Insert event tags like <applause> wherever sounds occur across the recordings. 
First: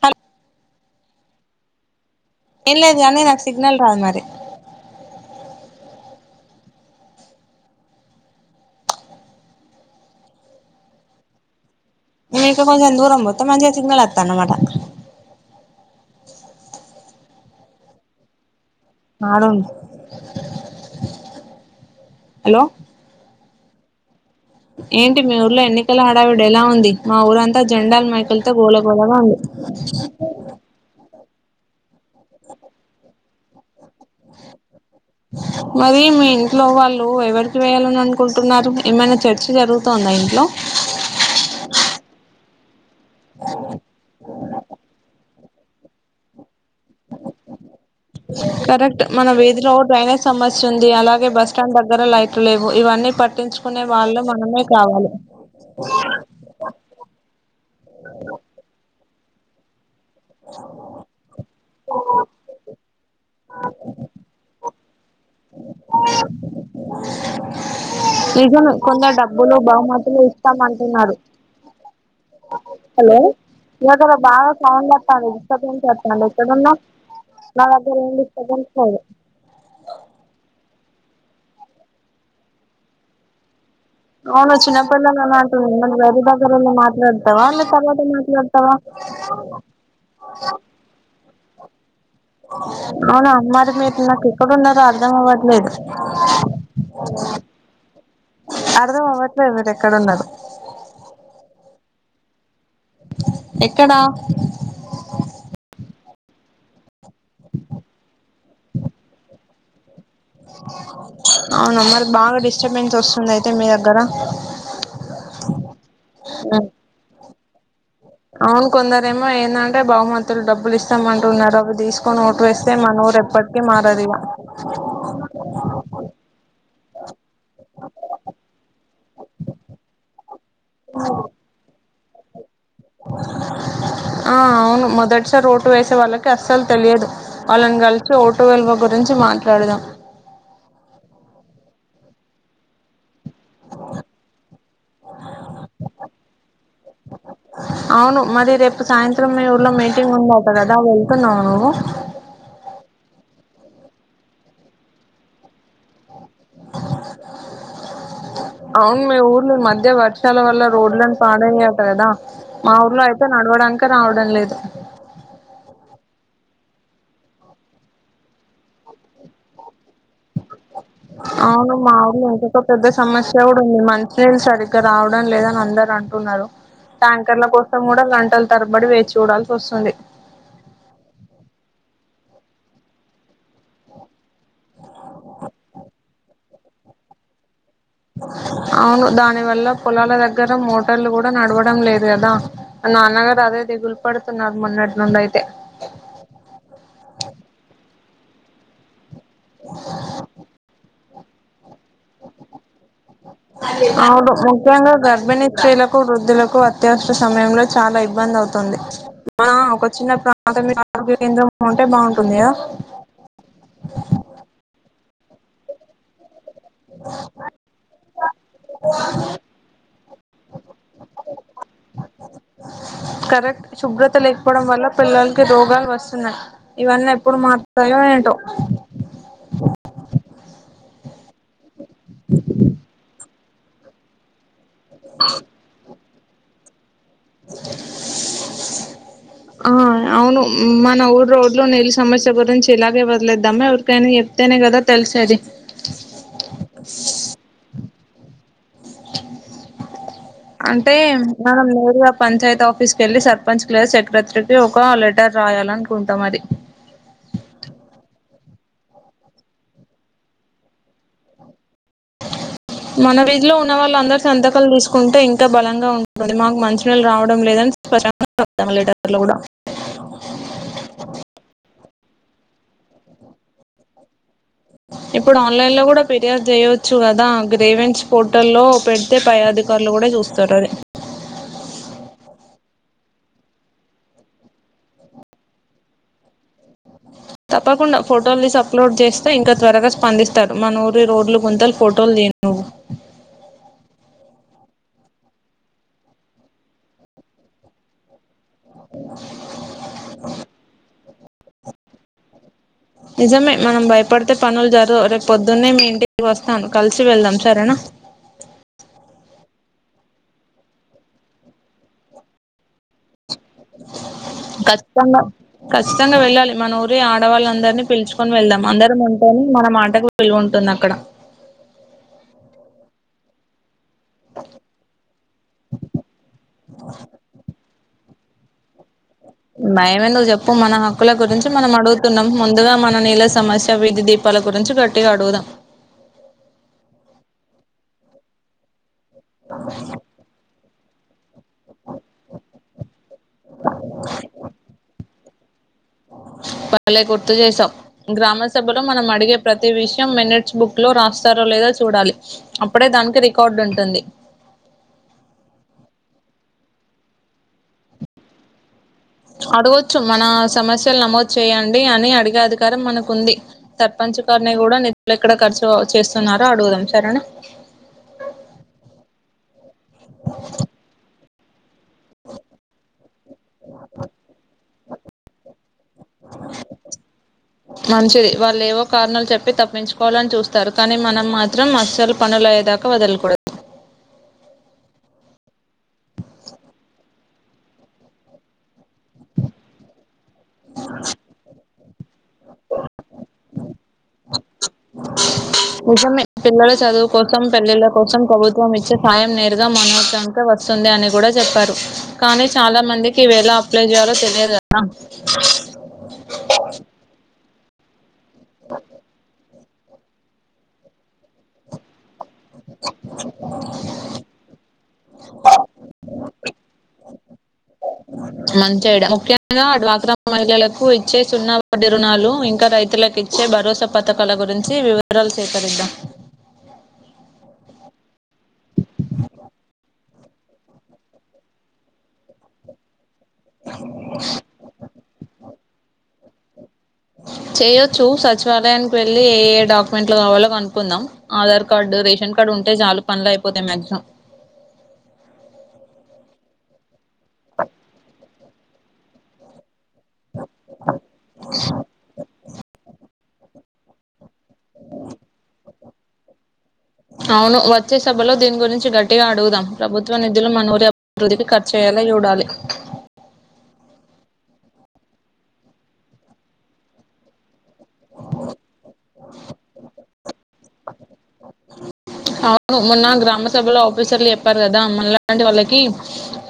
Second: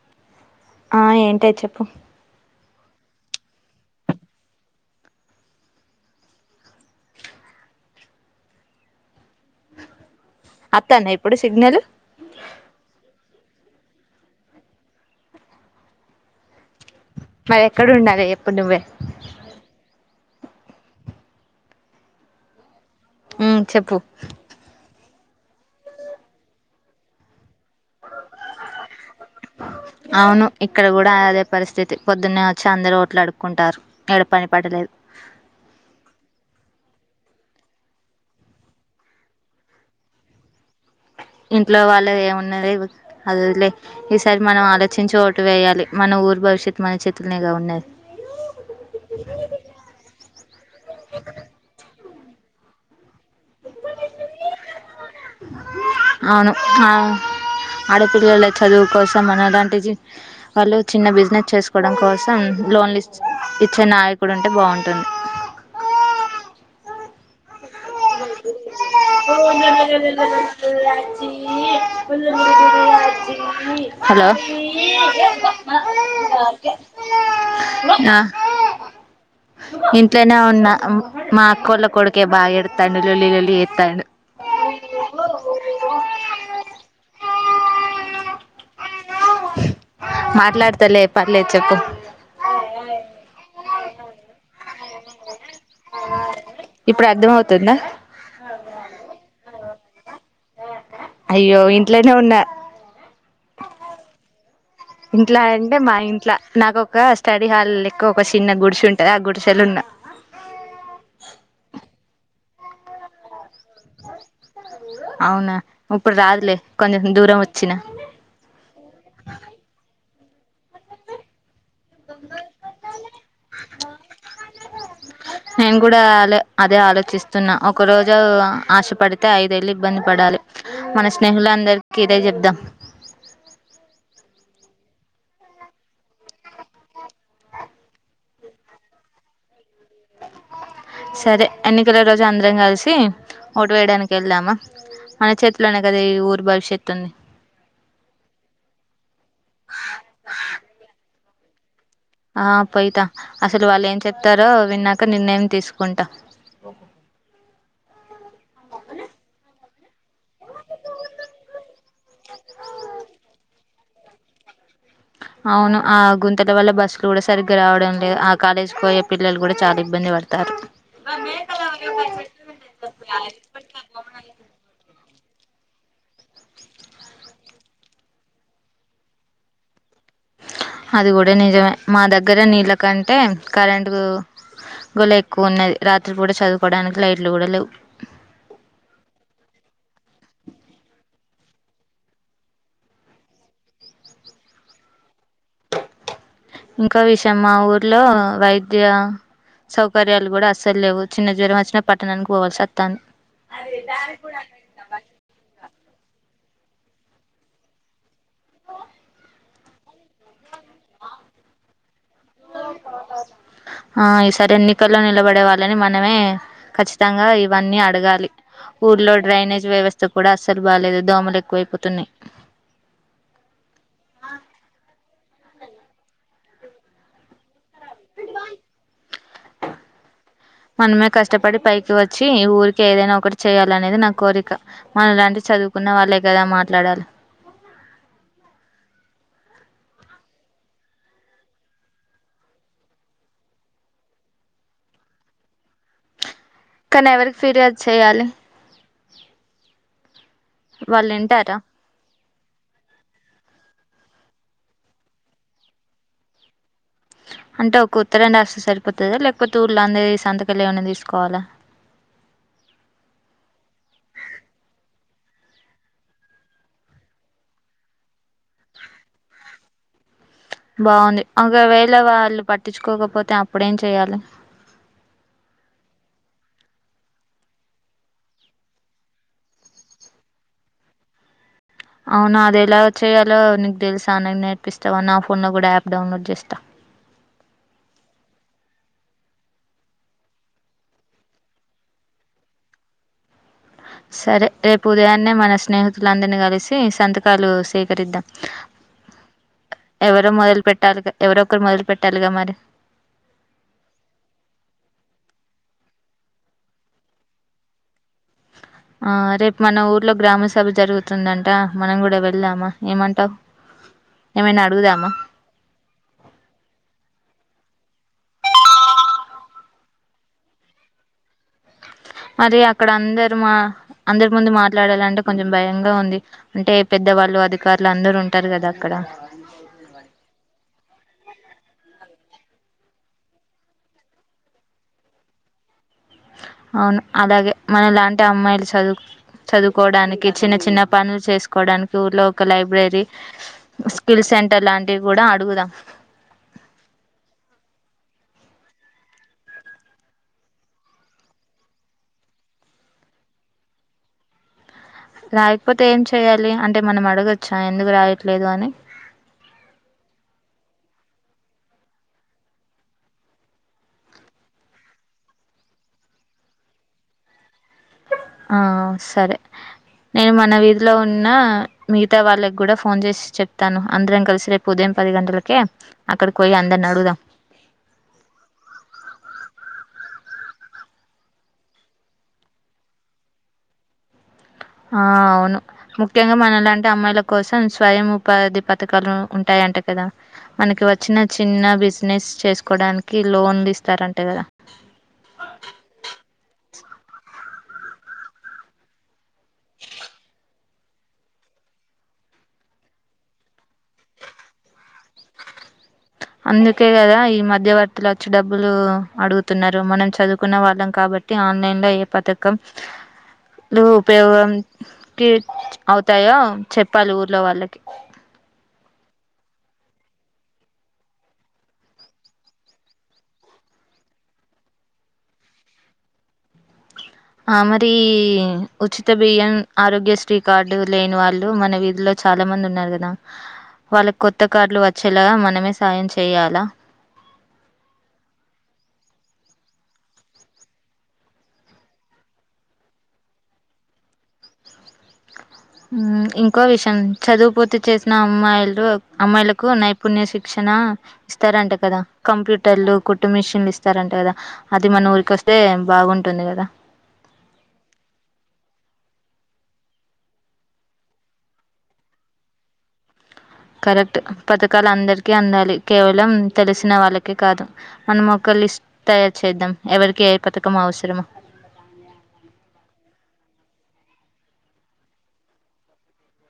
తలు ఆ ఏంటే చెప్పు ఏం లేదు గాని నాకు సిగ్నల్ రాదు మరి అత్తాందా ఇప్పుడు సిగ్నలు ఇంక కొంచం దూరం పో మంచిగ సిగ్నల్ వత్తాన్నమాట మరి ఎక్కడ ఉండాలి. చెప్పు నువ్వే అడుండు హలో హ్ చెప్పు ఏంటి మీ ఊర్లో ఎన్నికల ఆడావిడి ఎలా ఉంది. మా ఊరంతా జెండాల్ మైకులతో గోళ గోలగా ఉంది. అవును ఇక్కడ కూడా అదే పరిస్థితి పొద్దున్నే వచ్చి అందరూ ఓట్లు అడు కుంటారు. మరి మీ ఇంట్లో వాళ్ళు ఎవరికి వేయాలని అనుకుంటున్నారు. ఏమైనా చర్చ జరుగుతుందా ఇంట్లో ఇంట్లో వాళ్ళు ఏమున్నది అది వదులై ఈ సారి మనం ఆలోచించి ఓట్లు వేయాలి మన ఊరు భవిష్యత్తు మన చేతుల్నేగా ఉన్నది కరెక్ట్ మన విధిలో డ్రైనేజ్ సమస్య ఉంది. అలాగే బస్ స్టాండ్ దగ్గర లై ట్లూ లేవు ఇవన్నీ పట్ పట్టించుకునే వాళ్ళు మనమే కావాలి. అవును ఆ ఆడపిల్లల చదువు కోసం మానలాంటి జి వాళ్ళు చిన్న బిజినెస్ చేసు ప్పడం కోసం లోన్లు ఇచ్చే నాయకుడు ఉంటే బాగుంటది. నిజంగా కొందరు డబ్బులు బహుమతులు ఇస్తామంటున్నారు. కొ హలో నీ దగ్గర బాగా సౌండ్ అత్తంది. డిస్ట్రప్బెన్స్ అత్తంది. ఎక్కడున్నావ్ నా దగ్గరా ఏం ఆ డిస్ట్రబెన్స్ లేదు. ఇంట్లోనే ఉన్న మా అక్కోల్ల కొడుకే బాగా ఎడుత్తండు లొల్లి లొల్లి చే అవును. చినప్పటి <unintelligible> గది దగ్గర ఉండి మాట్లాడు వాల్ల తర్వాత మాట్లాడుతవా మాట్లాడతలే ప లే చెప్పు అవునా మారి మీరు నాకు ఏక్కడున్నారో అర్థం అవట్లేదు. ఇప్పుడు అర్ధం అవుతుందా ఏక్కడున్నారు అయ్యో ఇంట్లనే ఉన్నా ఎక్కడా ఇంట్లా అంటే మా ఇం ఇట్లా నాకు ఒక స్టడీ హాల్ లేక్క ఒక చిన్న గుడిసే ఉంటది. ఆ గుడిసెల ఉన్నా అవున మారి బాగా డిస్టర్బెన్స్ వస్తుంది. ఆయితే అవునా ఇప్పుడు రాదులే కొంచెం దూరం వచ్చ వచ్చిన అవును కొందరేమో ఏందంటే బహుమతులు డబ్బులు ఇస్తామ అంటున్నారు అ తీసుకొని ఓట వేస్తే మన ఊరు ఎప్పటిక మారదు ఇగా నేను కూడా అలా అదే ఆలోచిస్త ఒక రోజు ఆశపడితే ఐదేళ్ళు ఇబ్బంది పడాలి మన స్నేహులు అందరి కేరే చెప్దాం ఆ అవును మొదటిసారి ఓటు వేసే వాళ్ళకి అస్సలు తెలియదు వాళ్ళని కలిసి ఓటో విల్వ గురించి మాట్లాడదాం సరే ఎన్నికల రోజు అందరం కలిసి ఓటు వేయడానికి వెళ్దామా మన చేతిలోనే కదా ఈ ఊరి భవిష్యత్తు ఉంది అవును మరి రేపు సాయంత్రం మీ ఊర్లో మీటింగ్ ఉండట కదా ప నాలుగు ఆ పోయితా అసలు వాళ్ళు ఏం చెప్తారో విన్నాక నిర్ణయం తీసుకుంటా ఓహో అవును మీ ఊర్లు మధ్య వర్షాల వల్ల రోడ్లలను పాడయ్యాారు కదా మా ఊర్లో అయితే నడవడానిక రావడం లేదు అవును ఆ గుంతెల వల్ల బస్సులు కూడా సరిగ్గా రావడం లేదు ఆ కాలేజ్కి పోయే పిల్లలు కూడా చాలా ఇబ్బంది పడతారు అవును మాఊలు ఇంకొక పెద్ద సమస్య కూడా ఉంది మంచిినళ్ళ సరిగ్గా రావడం చూ లేదని అందరు అంటున్నారు ట్యాంకర్ కోసం కూడా గంటలు తరబడి వేచి చూడాల్సి వస్తుంది అది కూడా నిజమే మా దగ్గర నీళ్ళ కంటే కరెంు గొల ఎక్కువ ఉన్నది రాత్రి కూడా చదువుకోవడానికి లైట్లు కూడా లేవు అవును దాని వల్ల పొలాల దగ్గర మోటార్లు కూడా నడవడం లేదు కదా నాన్నగారు అదే దిగులు పడుతున్నారు మొన్నటి నుం అయితే ఇంకా విష మా ఊర్లో వైద్య సౌకర్యాలు కూడా అస్సలు లేవు చిన్న జ్వర వచ్చిన అవును ముఖ్యంగా గర్భిణి ఇస్తయిల వృద్ధులకు అత్యవసర సమయంలో చాలా ఇబ్బంది అవుతుంది మ ఒక చిన్న ప్రాథమిక ఆరోగ్య కేంద్రం ఉంటే బాగుు ఆ ఈ సారి ఎన్నికల్ లో నిలబడే వాళ్ళని మనమే ఖచ్చితంగా ఇవన్నీ అడగాలి ఊర్లో డ్రైనేజ్ వ్యవస్థ కూడా అస్సలు బాాలేదు దోమలు ఎక్కువైపోతున్నాయి కరెక్ట్ శుభ్రత లేకపోవడం వల్ల పిల్లలకి రోగాలు వస్తున్నాయి ఇవన్నీ ఎప్పుడు మాత్రయో ఏటో మనమే కష్టపడి పై వచ్చి ఈ ఊరికి ఏదైనా ఒకటి చేయాలనేది నా కోరిక మనం ఇలాంటి చదువుకున్న వాళ్ళ కదా మాట్లాడాలి ఆ అవును మన ఊరు రోడ్లో నీళ్ళ సమస్య గురించి ఇలాగే వదిలేద్దమ్మా ఎవరికైనా చెప్తేనే కదా తెలిసేది కానీ ఎవరికి ఫిర్యాదు చేయాలి అంటే వాళ్ళు వింటారా మనం నేరుగా పంచాయతీ ఆఫీస్క వెళ్ళలి సర్పంచ్ క సెక్రటరీకి ఒక లెటర్ రాయాలనుకుంటాం అది అంటే ఒక ఉత్తరాం రాస్్ర సరిపోతుందా లేకపోతే ఊర్ళ అందేీ సంతకళ్యాణణ తీసుకోవాలా మన వీధిలో ఉన్న వాళ్ళందరిూ సంతకాలు తీసుకుంటే ఇంకా బలంగా ఉంటుంది మాకు మంచ నీళ్ళు రావడం లేదని స్పష్టంగాా లీటర్లు కూడా బాగుంది ఒకవేళ వాళ్ళు పట్టించుకోకపోతే అప్పుడేం చెయాలి ఇప్పుడు ఆన్లైన్లో కూడా ఫిర్యాదు చేయచ్చు కదా గ్రేవెన్స్ ఫోటోలో పెడితే పై అధికారులు కూడా చూస్తారు అది అవునా అది ఎలా చేయాలో నీకు తెలుసా అన నేర్పిస్తావా నా ఫోన్ లో కూడా యాప్ డౌన్లోడ్ చేస్తా తప్పకుండా ఫోటోలు తీ అప్లోడ్ చేస్తే ఇంకా త్వరగా స్పందిస్తారు మానూరి రోడ్ల గుంతలు ఫోటోలు తియడి సరే రేపు ఉదయాన్నే మన స్నేహితులందరినీ కలిసి సంతకాలు సేకరిద్దాం ఎవరు మెదలు పెట్టారు గా ఎవరొ ఒకరు మొదలు పెట్టాలిగా మరి నిజమే మనం భయపడితే పనులు జరవు రేపు పొద్దున్నే మీ ఇంటికి వస్తాను కలిసి వెళ్దాం సరేనా ఆ రేపు మన ఊర్లో గ్రామ సభ జరుగుతుందంట మనం కూడా వెళ్దామా ఏమంటావు ఏమైనా అడుగుదామా కఖచ్చితంగా ఖచ్చితంగా వెళ్ళాలి మన ఊరి ఆడవాళ్ళ అందరూ పిలుచుకొని వెళ్దాం అందరం ఉంటేని మన మాటకు వెలువ ఉంటుంది అక్కడ మరి అక్కడ అందరు మా అందరి ముందు మాట్లాడాలంటే కొంచెం భయంగా ఉంది అంటే పెద్దవాళ్ళు అది వాళ్ళ అందరు ఉంటారు కదా అక్కడ మైము చెప్పు మన హకుల గురించి మనం అడుగుతున్నాం ముందుగా మన నీళ్ళ సమస్య వీధి దీపాల గురించి గట్టిగా అడుగుదాం అవును అలాగే మన లాంటి అమ్మాయిలు చదువు చదువుకోవడానికి చిన్న చిన్న చిన్న పనులు చేసు కోవడానికి ఊర్లో ఒక లైబ్రరీ స్కిల్ సెంటర్ లాంటి కూడా ఆడు అడుగుదాం బలే గుర్తు చేసాం గ్రామ సభలో మనం అడిగే ప్రతి విషయం మినిట్స్ బుక్ లో రాస్తారో లేదా చూడాలి అప్పుడే దానికి రికార్డు ఉంటుంది రాయకపోతే ఏం చెయ్యాలి అంటే మనం అడగొచ్చా ఎందుకు రాయట్లేదు అని అడగవచ్చు మన సమస్యలు నమోదు చేయయంండి అని అడిగే అధికారం మనకుంది సర్పంచ్ గారిని కూడా నిధులు ఎక్కడ ఖర్చు చేస్తున్నారో అడుగుదాం సరేనా ఆ సరే నేను మన వీధిలో ఉన్న మిగతా వాళ్ళకి కూడా ఫోన్ చేసి చెప్తాను అందరం కలిసి రేపు ఉదయం పది గంటలకే అక్కడికి పోయి అందని అడుగుదాం మంచిది వాళ్ళు ఏవో కారణాలు చెప్పి తప్పించుకోవాలని చూస్తారు కానీ మనం మాత్రం అస్సల్ పనులయైదా వదిలకూడదు ఆ అవును ముఖ్యంగా మనలాంటి అమ్మాయిల కోసం స్వయం ఉపాధి పథకాలు ఉంటాయంట కదా మనకి వచ్చిన చిన్న బిస్ నెస్ చేసుకోవడానికి లోన్లు ఇస్తారంట కదా నిజంమె పిల్లల చదువు కోసం పెళ్ళిళ్ల కోసం ప్రభుత్వం ఇచ్చే సాయం నేరుగా మౌనోగక వస్తుంది అని కూడా చెప్పారు కానీ చాలా మందికి ఇవ ఎలా అప్లై చేయాలో తెలియదు కదా అందుకె గదా ఈ మధ్య మధ్యవర్తులు వచ్చి డబ్బులు అడుగుతున్నారు మనం చదువుకున్న వాళ్ళం కాబట్టి ఆన్లైన్ లో ఏ పథక కం ఉపయోగం కీ అవు తాయో చెప్పాలి ఊర్లో వాళ్ళకి మంచోడ ముఖ్యంగా డ్వాక్రా మహిళలకు ఇచ్చే సున్నా వడ్డి రుణాలు ఇంకా రైతులకు ఇచ్చే భరోసా పథకాల గురించి వివరాలు సేకరిద్దాం. ఆ మరి ఉచిత బియ్యం, ఆరోగ్యశ్రీ కార్డు లేని వాళ్ళు మన వీధిలో చాలా మంది ఉన్నారు. కదా వాళ్ళకి కొత్త కార్డులు వచ్చేలాగా మనమే సాయం చే చేయాలా చేయొచ్చు సచివాలయానికి వెళ్ళి ఏ ఏ డాక్యుమెంట్లు కావాలో కనుకుందాం. ఆధార్ కార్డు రేషన్ కార్డు ఉంటే చాలా పనులు అయిపోతాయి. మ్యాక్సిమం ఇంకో విషయం చదువు పూర్తి చేసిన అమ్మాయిలు అమ్మాయిలకు నై పుణ్య శిక్షణ ఇస్తారంటే కదా కంప్యూటర్లు కు కుట్టుమిషిన్లు ఇస్తారంట కదా అది మన ఊరికి వస్తే బాగుంటుంది కదా అవును వచ్చే సభలో దీని గురించి గట్టిగా అడుగుదాం. ప్రభుత్వ నిధులు మన ఊరి అభివృద్ధికి ఖర్చుయ్యేలా చూడాలి. కరెక్ట్ పథకాలు అందరికీ అందాలి. కేవలం తెలిసిన వాళ్ళకే కాదు మనం ఒక లిస్ట్ తయారు చేద్దాం. ఎవరికి ఏ పథకం అవసరమో అవును మొన్న గ్రామ సభలో ఆఫీసర్లు చెప్పారు. కదా మనలాంటి వాళ్ళకి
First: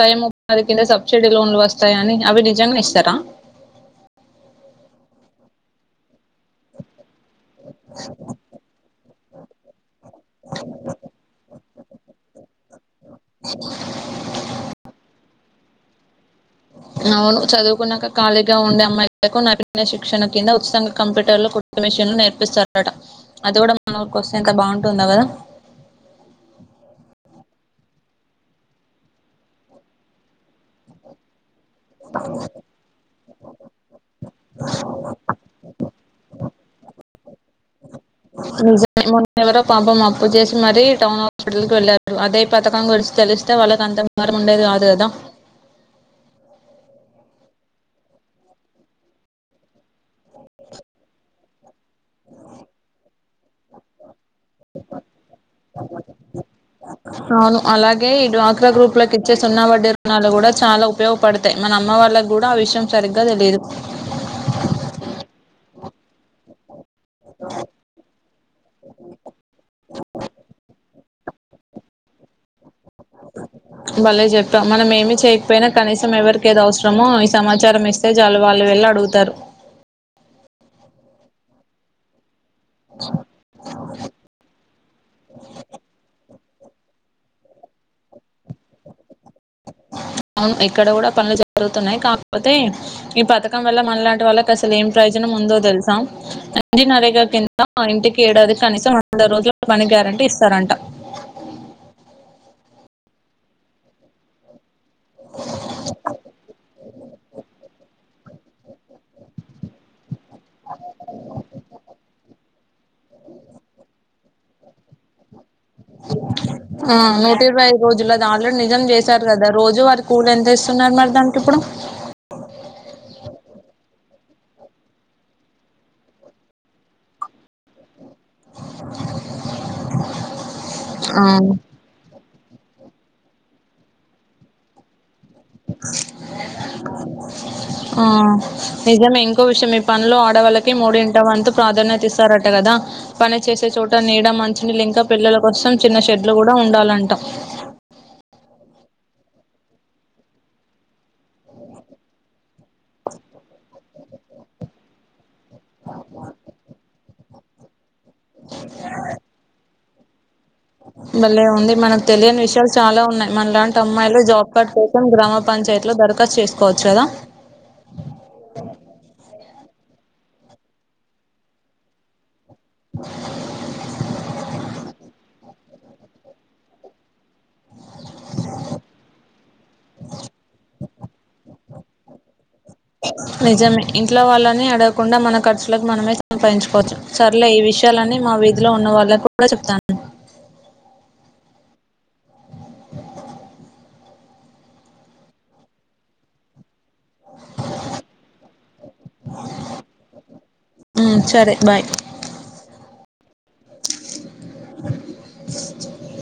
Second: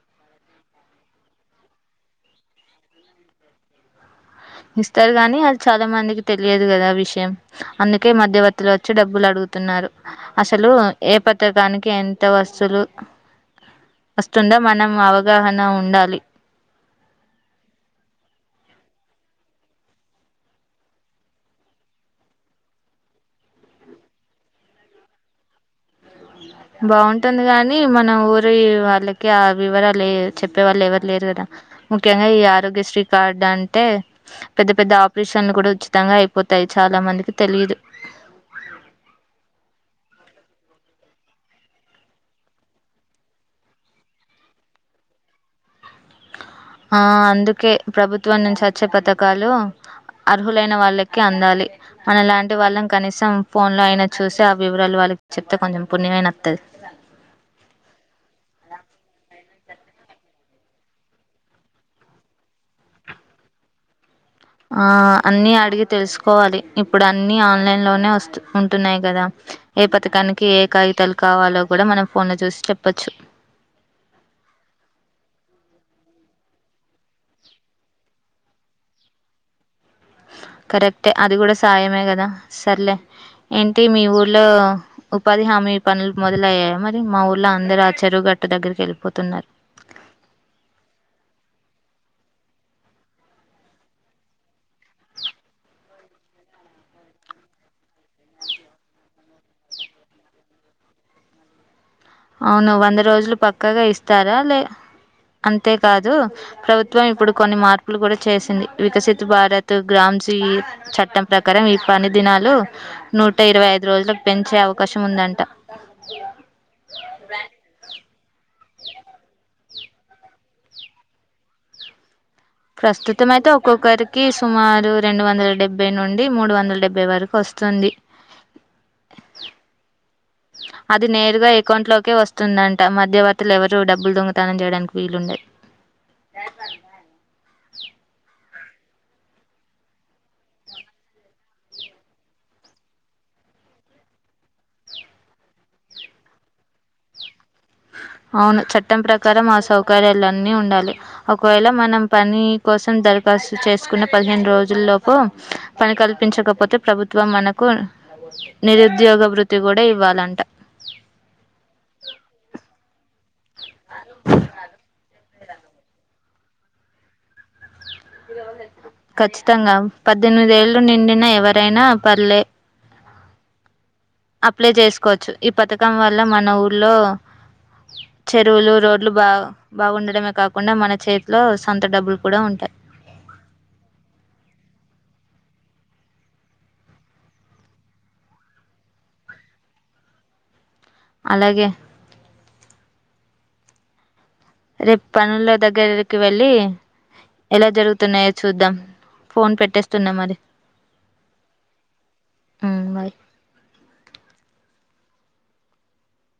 టైమ్ ఉపాది కింద సబ్సిడీ లోన్లు వస్తాయి. అని అవి నిజంగా ఇస్తారా ఇస్తారు గానీ అది చాలా మందికి తెలియదు. కదా ఆ విషయం అందుకే మధ్యవర్తిలు వచ్చి డబ్బు డబ్బులు అడుగుతున్నారు. అసలు ఏ పత్రకానికి ఎంత వస్తువులు వస్తుందో మనం అవగాహన నా ఉండాలి. అవును చదువుకున్నాక ఖాళీగా ఉండే అమ్మాయిలకు నాటిజ్ఞ శిక్షణ కింద ఉచితంగా కంప్యూటర్లు, కుట్టుమిషిన్లు మిషన్లు నేర్పిస్తారట అది కూడా మన వారికి వస్తే ఎంత బాగుంటుందో కదా బాగుంటుంది కాగాని మన ఊరి వాళ్ళకి ఆ వివరాలు చెప్పే వాళ్ళు ఎవరు లేరాట ముఖ్యంగా ఈ ఆరోగ్యశ్రీ కార్డ్ అంటే పెద్ద పెద్ద ఆపరేషన్లు కూడా ఉచితంగా అయిపోతాయి చాలా మందికి తెలియదు నిజమేమన్న ఎవరో పాపం అప్పు చేసి మరీ టౌన్ హాస్పిటల్కి వెళ్ళారు అదే పథకం గలిసి తెలిస్తే వాళ్ళకి అంత మారం ఉండేది కాదు కదా ఆ అందుకే ప్రభుత్వం నుంచి వచ్చే పథకాలు అర్హులైన వాళ్ళకి అందాలి. మన లాంటి వాళ్ళం కనీసం ఫోన్ లో అయిన చూసి ఆ వివరాలు వాళ్ళకి చెప్తే కొంచెం పుణ్యమైన వత్తాది. అవును అలాగే ఈ డ్వాక్రా గ్రూప్లకి ఇచ్చే సున్నా వడ్డీ రుణాలు కూడా చాలా ఉపయోగపడతాయి. మన అమ్మ వాళ్ళకి కూడా ఆ విషయం సరిగ్గా తెలిదు. ఆ అన్ని అడిగి తెలుసుకోవాలి. ఇప్పుడు అన్ని ఆన్లైన్ లోనే వస్తు ఉంటున్నాయి. కదా ఏ పథకానికి ఏ కాగితలు కావాలో కూడా మనం ఫోన్ లో చూసి చెప్ భలే చెప్పాం మనం ఏమి చేయకపోయినా కనీసం ఎవరి కేరోజ్ మో ఈ సమాచారం ఇస్ తే జాలు వాళ్ళు వెళ్ళి అడుగుతారు కరెక్టే అది కూడా సాయమే కదా సర్లే ఏంటి మీ ఊర్లో ఉపాధి హామీ పనులు మొ లయ్యాయి మరి మా ఊళ్ళో అందరు ఆ చెరువు గటు దగ్గరికి వెళ్ళిపోతున్నారు అవును ఇక్కడ కూడా పనులు జరుగుతున్నాయి కాకపోతే ఈ పథకం వల్ల మనలాంటి వాళ్ళకి అసలు ఏం ప్రయోజనం ఉందో తెలుసా రండి నా దగరికి ఇంటికి ఏడాది కనీసం రెడు రోజులు పని గ్యారెంటీ ఇస్తారంట అవును వంద రోజులు పక్కాగా ఇస్తారా లే అంతేకాదు ప్రభుత్వం ఇప్పుడు కొన్ని మార్పులు కూడా చేసింది వికసిత భారత్ గ్రామ్స్ ఈ చట్టం ప్రకారం ఈ పని దినాలు నూట ఇరవై ఐదు రోజులకు పెంచే అవకాశం ఉందంట <inaudible> ఆ నూటిరవై ఐదు రోజు లది ఆల్రెడీ నిజం చేశారు కదా రోజు వారి కూల్ ఎంత ఇస్తున్నారు మరి దానికి ఇప్పుడు ప్రస్తుతం అయితే ఒక్కొక్కరికి సుమారు రెండు వందల డెబ్బై నుండి మూడు వందల డెబ్బై వరకు వస్తుంది <inaudible> అది ఆ నేరుగా ఎకౌంట్ లోకే వస్ వస్తుంద అంట మధ్యవర్తులు ఎవరు డబ్బులు దొంగతనం చేయడానికి వీలుండది ఆ నిజమే ఇంకో విషయం ఈ పనిలో ఆడవాళ్ళకి మూడింటి వంతు ప్రాధాన్యత ఇస్తారట కదా పని చేసే చోట నీడ మంచినీలి ఇంకా పిల్లల కోసం చిన్న షెడ్లు కూడా ఉండాలంట ట్టం ప్రకారం ఆ సౌకర్యలున్నీ ఉండాలి ఒకవేళ మనం పని కోసం దరఖాస్తు చేసుకున్న పదిహేను రోజుల లోపు పని కల్పించకపోతే ప్రభు ఇగ మనకు నిరుద్యోగ బృత్తి కూ ఇవ్వాలంట మళ్లే ఉంది మనకు తెలియని విషయాలు చాలా ఉన్నాయి మన లాంటి అమ్మాయిలు జాబ్ కార్డ్ కోసం గ్రామ పంచాయతీ లో దరఖాస్తు చేసుకోవచ్చు కదా కఖచ్చితంగా పద్దెనిమిద ఏళ్ళు నిండిన ఎవరైనా పర్లే <inaudible> అప్లై చేసుకోవచ్చు ఈ పథకం వల్ల మన ఊర్లో చెరువులు రోడ్లు బా బాగుండడమే కాకుండా మన చేతిలో అంత డబ్బులు కూడా ఉంటాయి నిజమే ఇంట్లో వాళ్ళని అడగకుండా మన ఖర్చులకు మనమే సంపాదించుకోవచ్చు సర్లే ఈ విషయాలన్నీ మా వీధిలో ఉన్న వాళ్ళకి కూడా చెప్తాను అలాగే రేపు పనుల్లో దగ్గరికి వెళ్ళి ఎలా జరుగుతున్నాయో చూద్దాం ఫోన్ పెట్టేస్తున్నా మరి ఉమ్ సరే బాయ్ ఊ బాయ్ <inaudible>